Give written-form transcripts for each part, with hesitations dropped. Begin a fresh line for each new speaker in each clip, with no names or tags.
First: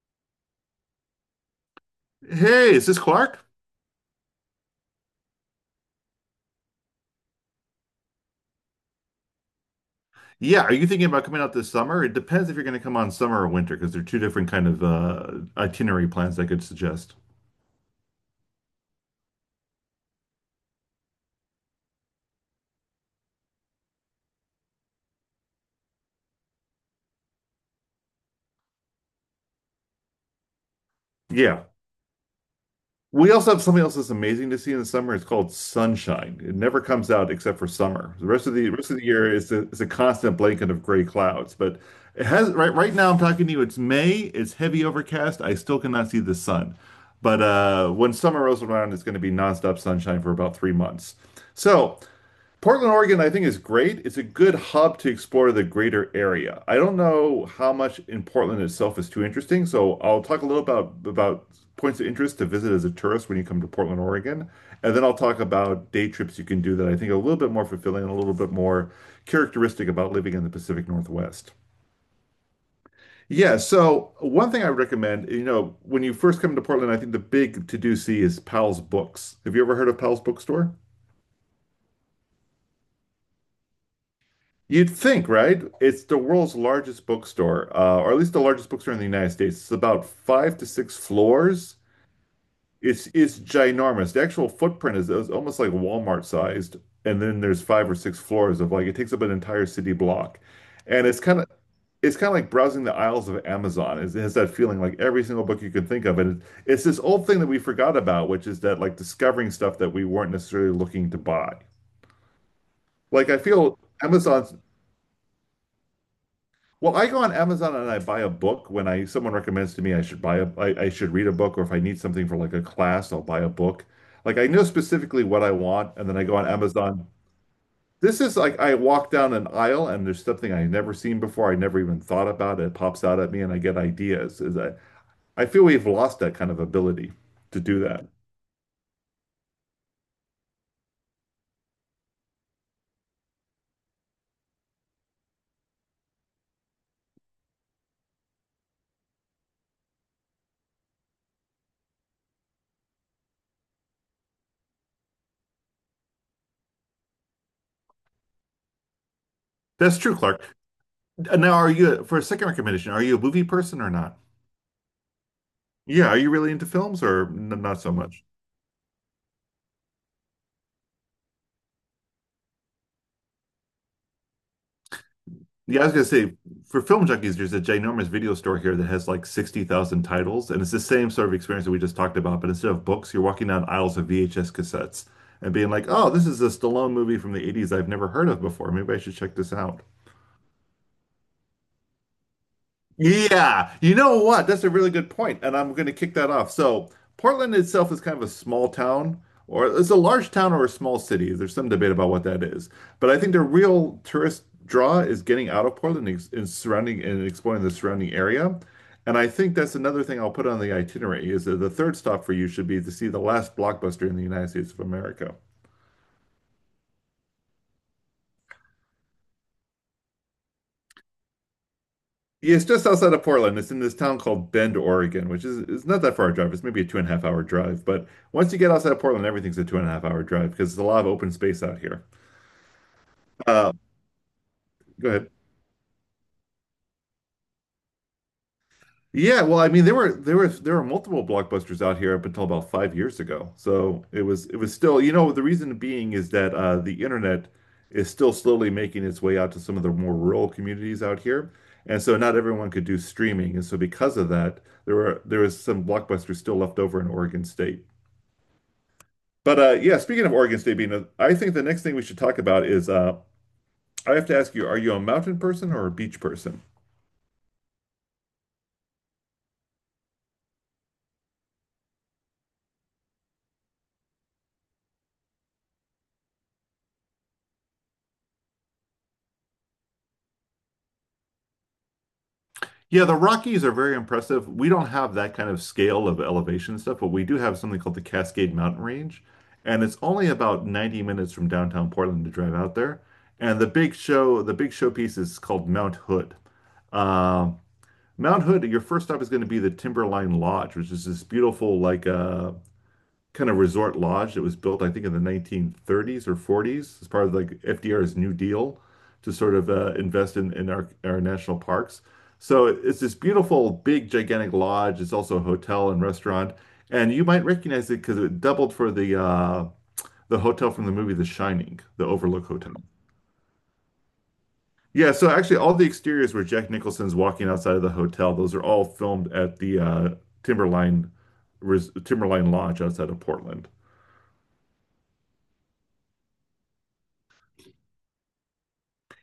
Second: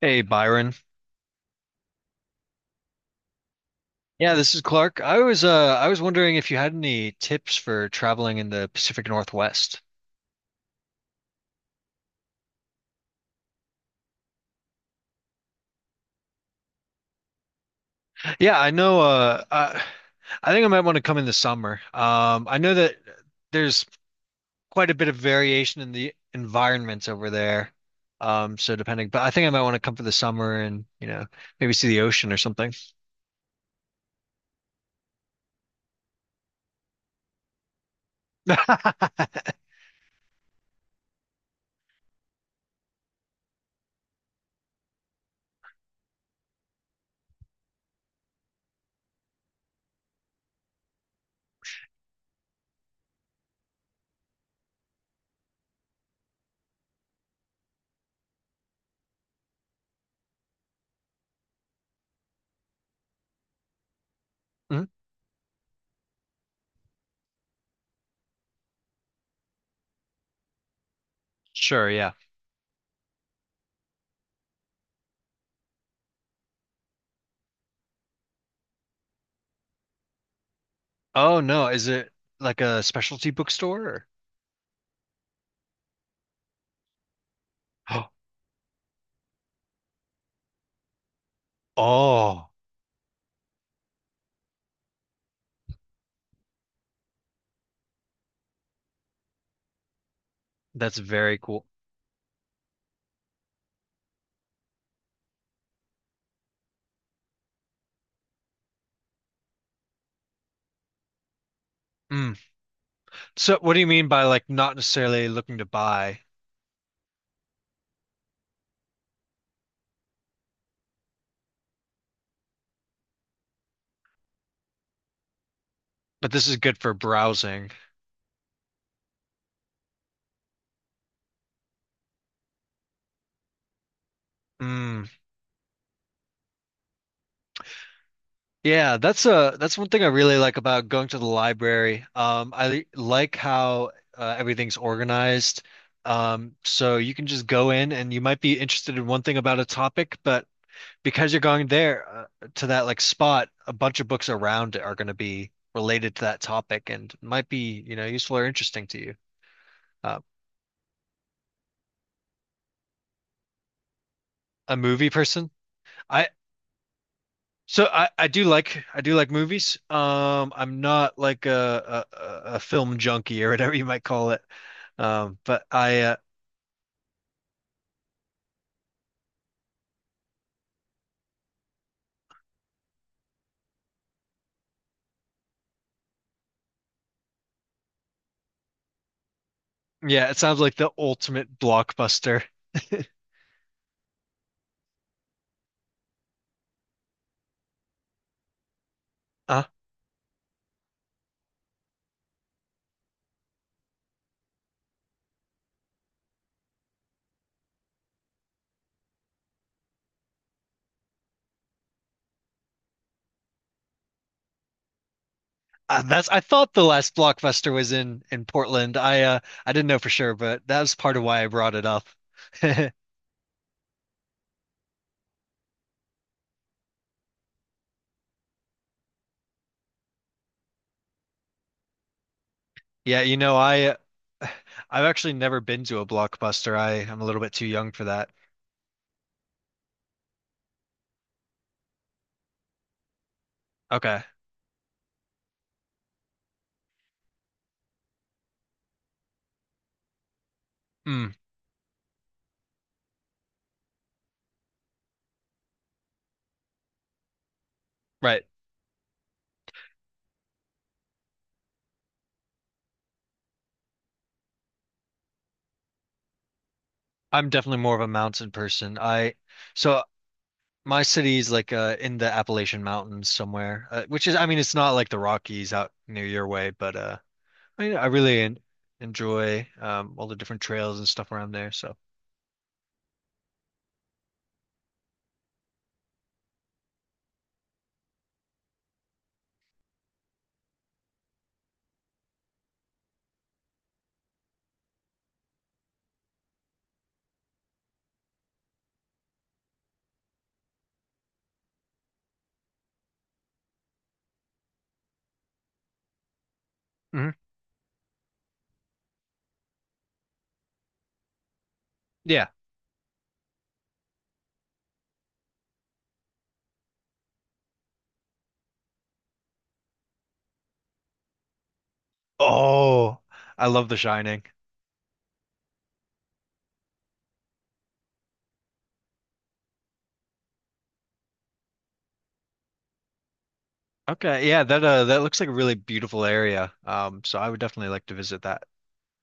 Hey Byron.
Hey, is this Clark?
Yeah, this is Clark. I was I was wondering if you had any tips for traveling in the Pacific Northwest.
Yeah, are you thinking about coming out this summer? It depends if you're going to come on summer or winter because they're two different kind of itinerary plans I could suggest.
Yeah, I know, I think I might want to come in the summer. I know that there's quite a bit of variation in the environments over there. So depending, but I think I might want to come for the summer and,
Yeah.
maybe see the ocean or something.
We also have something else that's amazing to see in the summer. It's called sunshine. It never comes out except for summer. The rest of the year is a constant blanket of gray clouds. But it has right right now I'm talking to you. It's May. It's heavy overcast. I still cannot see the sun. But when summer rolls around, it's going to be nonstop sunshine for about 3 months. So. Portland, Oregon, I think is great. It's a good hub to explore the greater area. I don't know how much in Portland itself is too interesting, so I'll talk a little about points of interest to visit as a tourist when you come to Portland, Oregon,
Mhm.
and then I'll talk about day trips you can do that I think are a little bit more fulfilling and a little bit more characteristic about living in the Pacific Northwest.
Sure, yeah.
Yeah, so one thing I recommend, when you first come to Portland, I think the big to-do see is Powell's Books. Have you ever heard of Powell's Bookstore?
Oh no, is it like a specialty bookstore
You'd think, right? It's the world's largest bookstore,
or?
or at least the largest bookstore in the United States. It's about five to six floors.
Oh,
It's ginormous. The actual footprint is almost like Walmart sized, and then there's five or six floors of like it takes up an entire city block,
that's
and it's
very
kind of
cool.
it's kind of like browsing the aisles of Amazon. It has that feeling like every single book you can think of, it's this old thing that we forgot about, which is that like discovering stuff that we weren't necessarily looking to buy.
Hmm.
Like I
So what
feel
do you mean by like
Amazon's
not necessarily looking to buy,
Well, I go on Amazon and I buy a book when I someone recommends to me I should buy a I should read a book, or if I need something for like a class, I'll buy a book. Like I know specifically what I want and then I
but
go
this
on
is good for
Amazon.
browsing?
This is like I walk down an aisle and there's something I've never seen before. I never even thought about it. It pops out at me and I get ideas.
Mm,
I feel we've lost that kind of ability to do that.
yeah, that's a that's one thing I really like about going to the library. I like how everything's organized. So you can just go in and you might be interested in one thing about a topic, but because you're going there to that like spot, a bunch of books around it are going to be related to that topic and might be, useful or interesting to you.
That's true,
Uh,
Clark. Now, are you for a second recommendation, are you a movie person or not?
a movie person?
Yeah, are
I
you really into films or n not
So
so much?
I do like movies. I'm not like a film junkie or whatever you might call it. But
Yeah, I was
I
gonna say for film junkies, there's a ginormous video store here that has like 60,000 titles, and it's the same sort of experience that we just talked about. But instead of books, you're walking down aisles of VHS cassettes and being like, "Oh, this is a Stallone movie from the 80s I've never heard of before. Maybe I should check this out."
Yeah, it sounds like the ultimate blockbuster.
Yeah, you know what? That's a really good point, and I'm going to kick that off. So, Portland itself is kind of a small town,
Uh,
or it's a large town or a small city. There's some debate about what that is. But I think the real tourist draw is getting out of Portland and, and surrounding and exploring the surrounding area. And I think that's another thing I'll put on the itinerary is that the third stop for you should be to see the last blockbuster in the United States of America.
that's, I thought the last blockbuster was in Portland. I didn't know for sure, but that was part of why I brought it up.
Yeah, it's just outside of Portland. It's in this town called Bend, Oregon, which is it's not that far a drive. It's maybe a two and a half hour drive. But once you get outside of Portland, everything's a two and a half hour drive because there's a lot of open space out here.
Yeah, you know,
Uh,
uh, I've
Go ahead.
actually never been to a blockbuster. I am a little bit too young for that.
Yeah, well, I mean, there were multiple blockbusters out here up until about 5 years ago. So it
Okay.
was it was still, you know, the reason being is that the internet is still slowly making its way out to some of the more rural communities out
Mm,
here, and so not everyone could do streaming, and so because of that, there was some blockbusters still left over in Oregon State.
right.
But yeah, speaking of Oregon State being, a, I think the next thing we should talk about is I have to ask you, are you a mountain person or a beach person?
I'm definitely more of a mountain person. I so My city's like in the Appalachian Mountains somewhere, which is, I mean, it's not like the Rockies out near your way, but I mean, I really en enjoy all the different trails and stuff around there. So
Yeah, the Rockies are very impressive. We don't have that kind of scale of elevation stuff, but we do have something called the Cascade Mountain Range, and it's only about 90 minutes from downtown Portland to drive out there. And the big show, the big showpiece is called Mount Hood. Um Mount Hood, your first stop is going to be the Timberline Lodge, which is this beautiful like kind of resort lodge that was built, I think, in the 1930s or 40s as part
mhm.
of like FDR's New Deal to sort of invest in, our national parks.
Yeah.
So it's this beautiful, big, gigantic lodge. It's also a hotel and restaurant. And you might recognize it because it doubled for the hotel from the movie The Shining, the Overlook Hotel.
Oh, I love The Shining.
Yeah, so actually, all the exteriors where Jack Nicholson's walking outside of the hotel, those are all filmed at the Timberline Timberline Lodge outside of Portland.
Okay, yeah, that that looks like a really beautiful area. So I would definitely like to visit that.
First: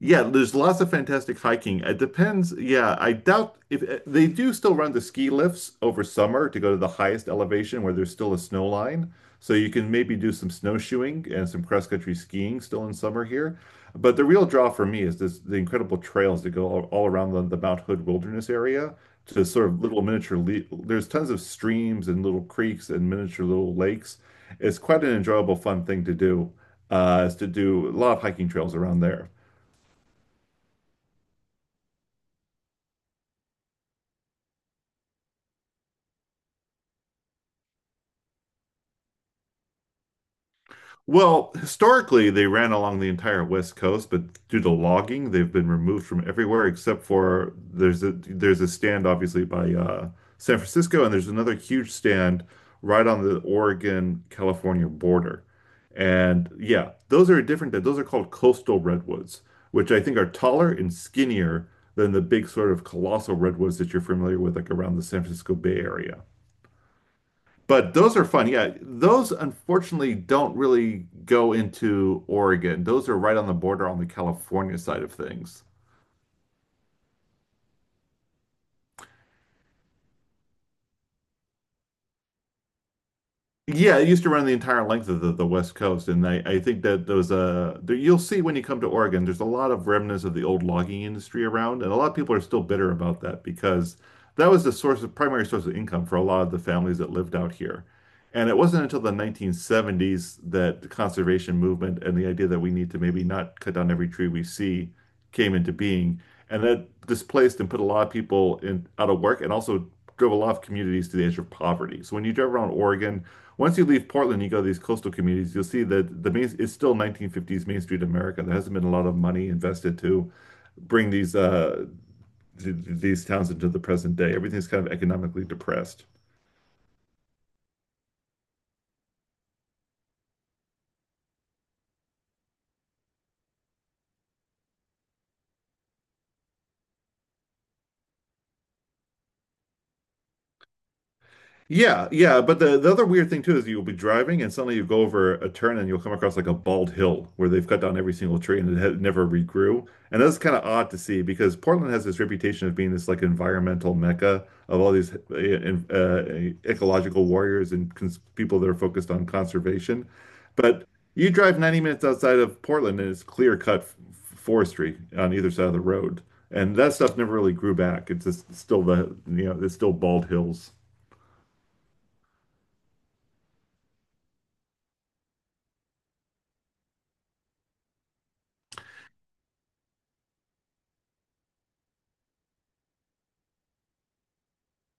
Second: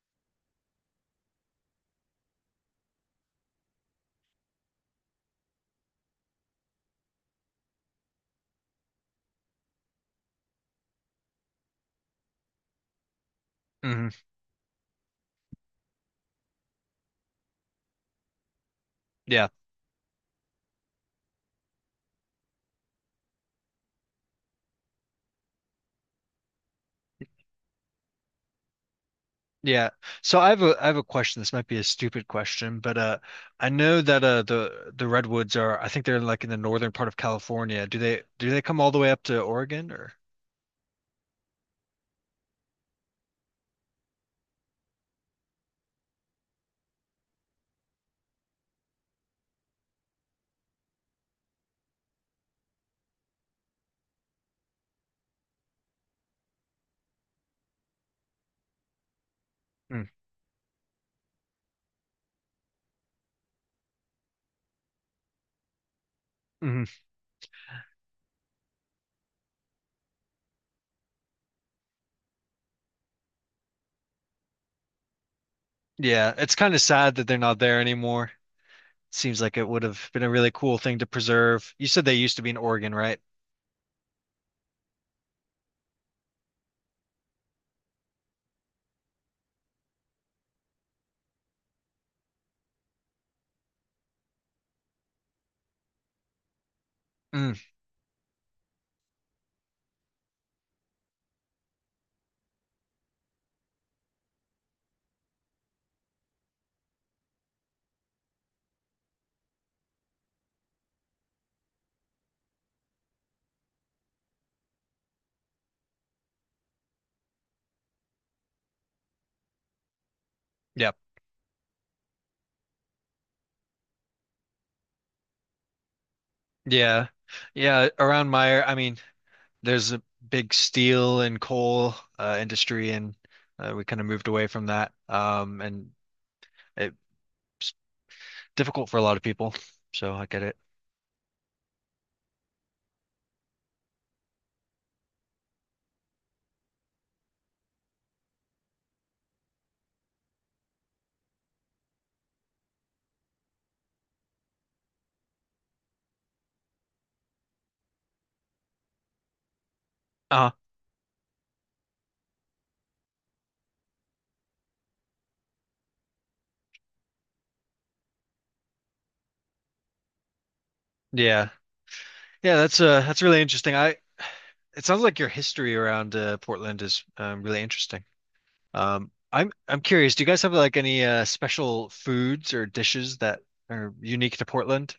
Yeah, there's lots of fantastic hiking. It depends. Yeah, I doubt if they do still run the ski lifts over summer to go to the highest elevation where there's still a snow line. So you can maybe do some snowshoeing and some cross-country skiing still in summer here.
Hmm.
But the real draw for me is this, the incredible trails that go all around the Mount Hood Wilderness area to
Yeah.
sort of little miniature le there's tons of streams and little creeks and miniature little lakes. It's quite an enjoyable, fun thing to do, is to do a lot of hiking trails around there.
Yeah. So I have a question. This might be a stupid question, but I know that the redwoods are, I think they're like in the northern part of California. Do they come all the way up to Oregon or?
Well, historically, they ran along the entire West Coast, but due to logging, they've been removed from everywhere except for there's a stand obviously by San Francisco, and there's another huge stand right on the Oregon-California border. And yeah, those are different. Those are called coastal redwoods, which I think are taller and skinnier than the big sort of colossal redwoods that you're familiar with, like around the San Francisco Bay Area.
Mm-hmm.
But those are fun. Yeah, those unfortunately don't really go into Oregon. Those are right on the border on the California side of things.
Yeah, it's kind of sad that they're not there anymore. Seems like it would have been a really cool thing to preserve. You said they used to be in Oregon, right?
Yeah, it used to run the entire length of the West Coast, and I think that those there, you'll see when you come to Oregon, there's a lot of remnants of the old logging industry around, and a lot of people are still bitter about that because that was the source of primary source of income for a lot of the families that lived out
Mm.
here. And it wasn't until the 1970s that the conservation movement and the idea that we need to maybe not cut down every tree we see came into being, and that displaced and put a lot of people in out of work and also drove a lot of communities to the edge of poverty. So when you drive around Oregon, once you leave Portland, you go to these coastal communities, you'll see that it's still 1950s Main Street America. There hasn't been a lot of money invested to
Yep.
bring th these towns into the present day. Everything's kind of economically depressed.
Yeah. Yeah, around my, I mean, there's a big steel and coal industry, and we kind of moved away from that. And it Difficult for a lot of people. So I get it.
Yeah, yeah, but the other weird thing too is you'll be driving and suddenly you go over a turn and you'll come across like a bald hill where they've cut down every single tree and it had never regrew. And that's kind of odd to see because Portland has this reputation of being this like environmental mecca of all these ecological warriors and cons people that are focused on conservation.
Uh,
But you drive 90 minutes outside of Portland and it's clear cut forestry on either side of the road. And that stuff never really grew back. It's just still the, you know, it's still bald hills.
yeah. Yeah, that's really interesting. I, it sounds like your history around Portland is really interesting. I'm curious, do you guys have like any special foods or dishes that are unique to Portland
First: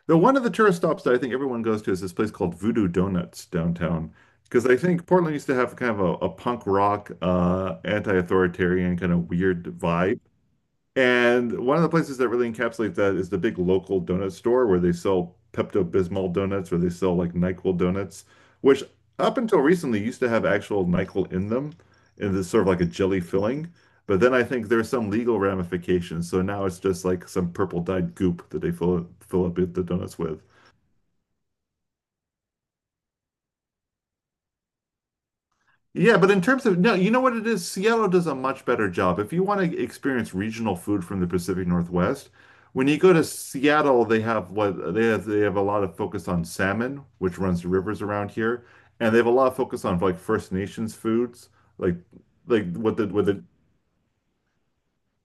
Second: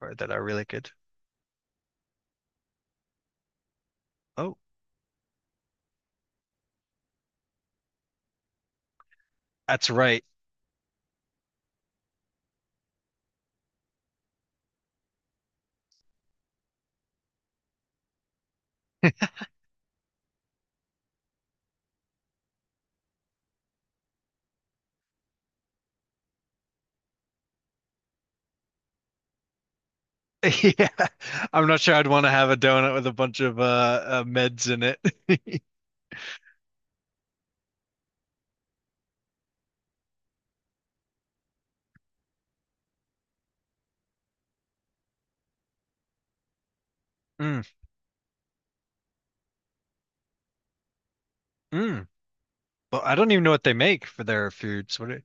or
The
that
One
are
of the
really
tourist
good?
stops that I think everyone goes to is this place called Voodoo Donuts downtown.
Oh,
Because I think Portland used to have kind of a punk rock, anti-authoritarian kind of weird
that's
vibe.
right.
And one of the places that really encapsulates that is the big local donut store where they sell Pepto-Bismol donuts, where they sell like NyQuil donuts, which up until recently used to have actual NyQuil in them, in this sort of like a jelly filling. But then I think there's some legal ramifications. So now it's just like some purple dyed goop that they fill up the donuts with.
Yeah. I'm not sure I'd want to have a donut with a bunch of meds in it.
Yeah, but in terms of no, you know what it is? Seattle does a much better job. If you want to experience regional food from the Pacific Northwest, when you go to Seattle, they have what they have a lot of focus on salmon, which
Mm,
runs the rivers around here, and they have a lot of focus on like First Nations foods, like
mm.
like
Well, I
what
don't
the
even know what they make for their foods. What it,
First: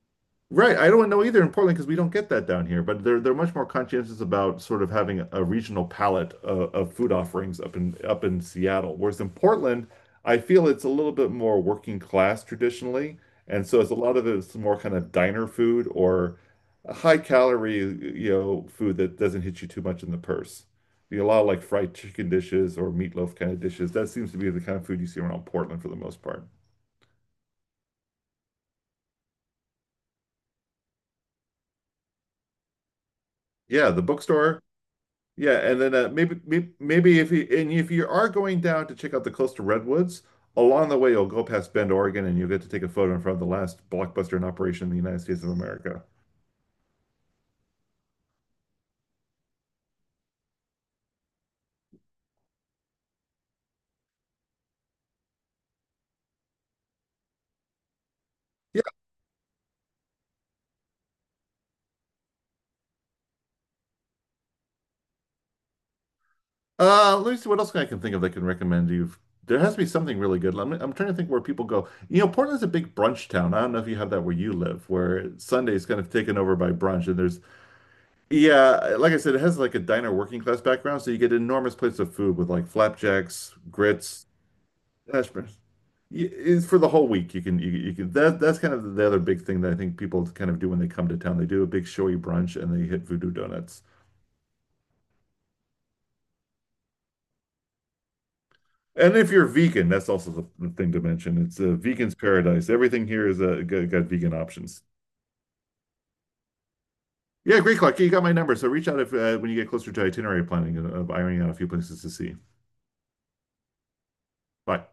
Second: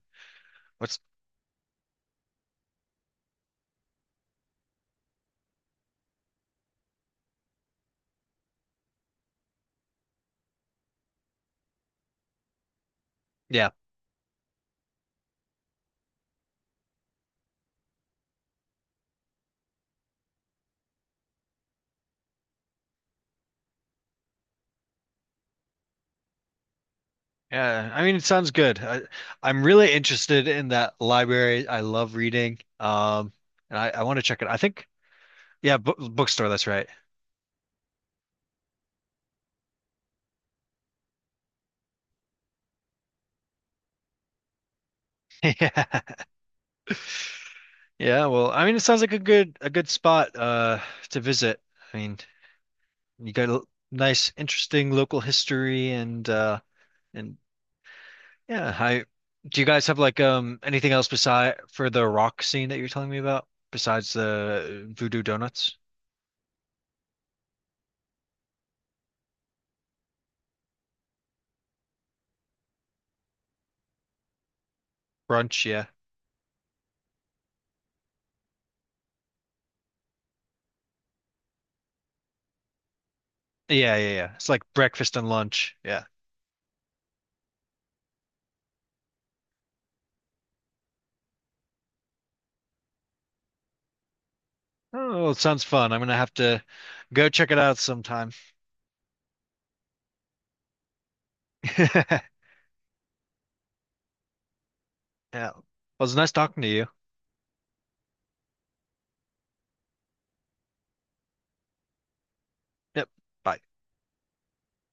Right. I
what's
don't know either in Portland because we don't get that down here, but they're much more conscientious about sort of having a regional palette of food offerings up in up in Seattle. Whereas in Portland, I feel it's a little bit more working class traditionally, and
Yeah.
so it's a lot of it's more kind of diner food or high calorie, food that doesn't hit you too much in the purse. You know, a lot of like fried chicken dishes or meatloaf kind of dishes. That seems to be the kind of food you see around Portland for the most part.
Yeah, I mean, it sounds good. I'm really interested in that library. I love reading. And
Yeah, the
I want to check it, I
bookstore.
think.
Yeah,
Yeah,
and then
bookstore, that's right.
maybe if you and if you are going down to check out the coastal redwoods, along the way you'll go past Bend, Oregon, and you'll get to take a photo in front of the last blockbuster in operation in the United States of America.
Yeah. Yeah, well, I mean, it sounds like a good spot to visit. I mean, you got a nice, interesting local history, and and yeah.
Yeah.
I Do you guys have like anything else beside for the rock scene that you're telling me about besides the Voodoo Donuts?
Let me see what else I can think of that I can recommend you. There has to be something really good. I'm trying to think where people go. You know, Portland's a big brunch town. I don't know if you have that where you live, where
Brunch,
Sunday's
yeah.
kind of taken over by brunch. And there's, yeah, like I said, it has like a diner working class background, so you get enormous plates of food with like flapjacks,
Yeah, yeah,
grits,
yeah. It's like breakfast and
hash
lunch. Yeah.
It's for the whole week. You can that's kind of the other big thing that I think people kind of do when they come to town. They do a big showy brunch and they hit Voodoo Donuts.
Oh, it sounds fun. I'm gonna have to go check it out sometime.
And if you're vegan, that's also the thing to mention. It's a vegan's paradise. Everything here is got vegan options.
Yeah. Well, it's nice talking to you.
Yeah, great, Clark. You got my number, so reach out if when you get closer to itinerary planning of ironing out a few places to see.
Yep. Bye.
Bye.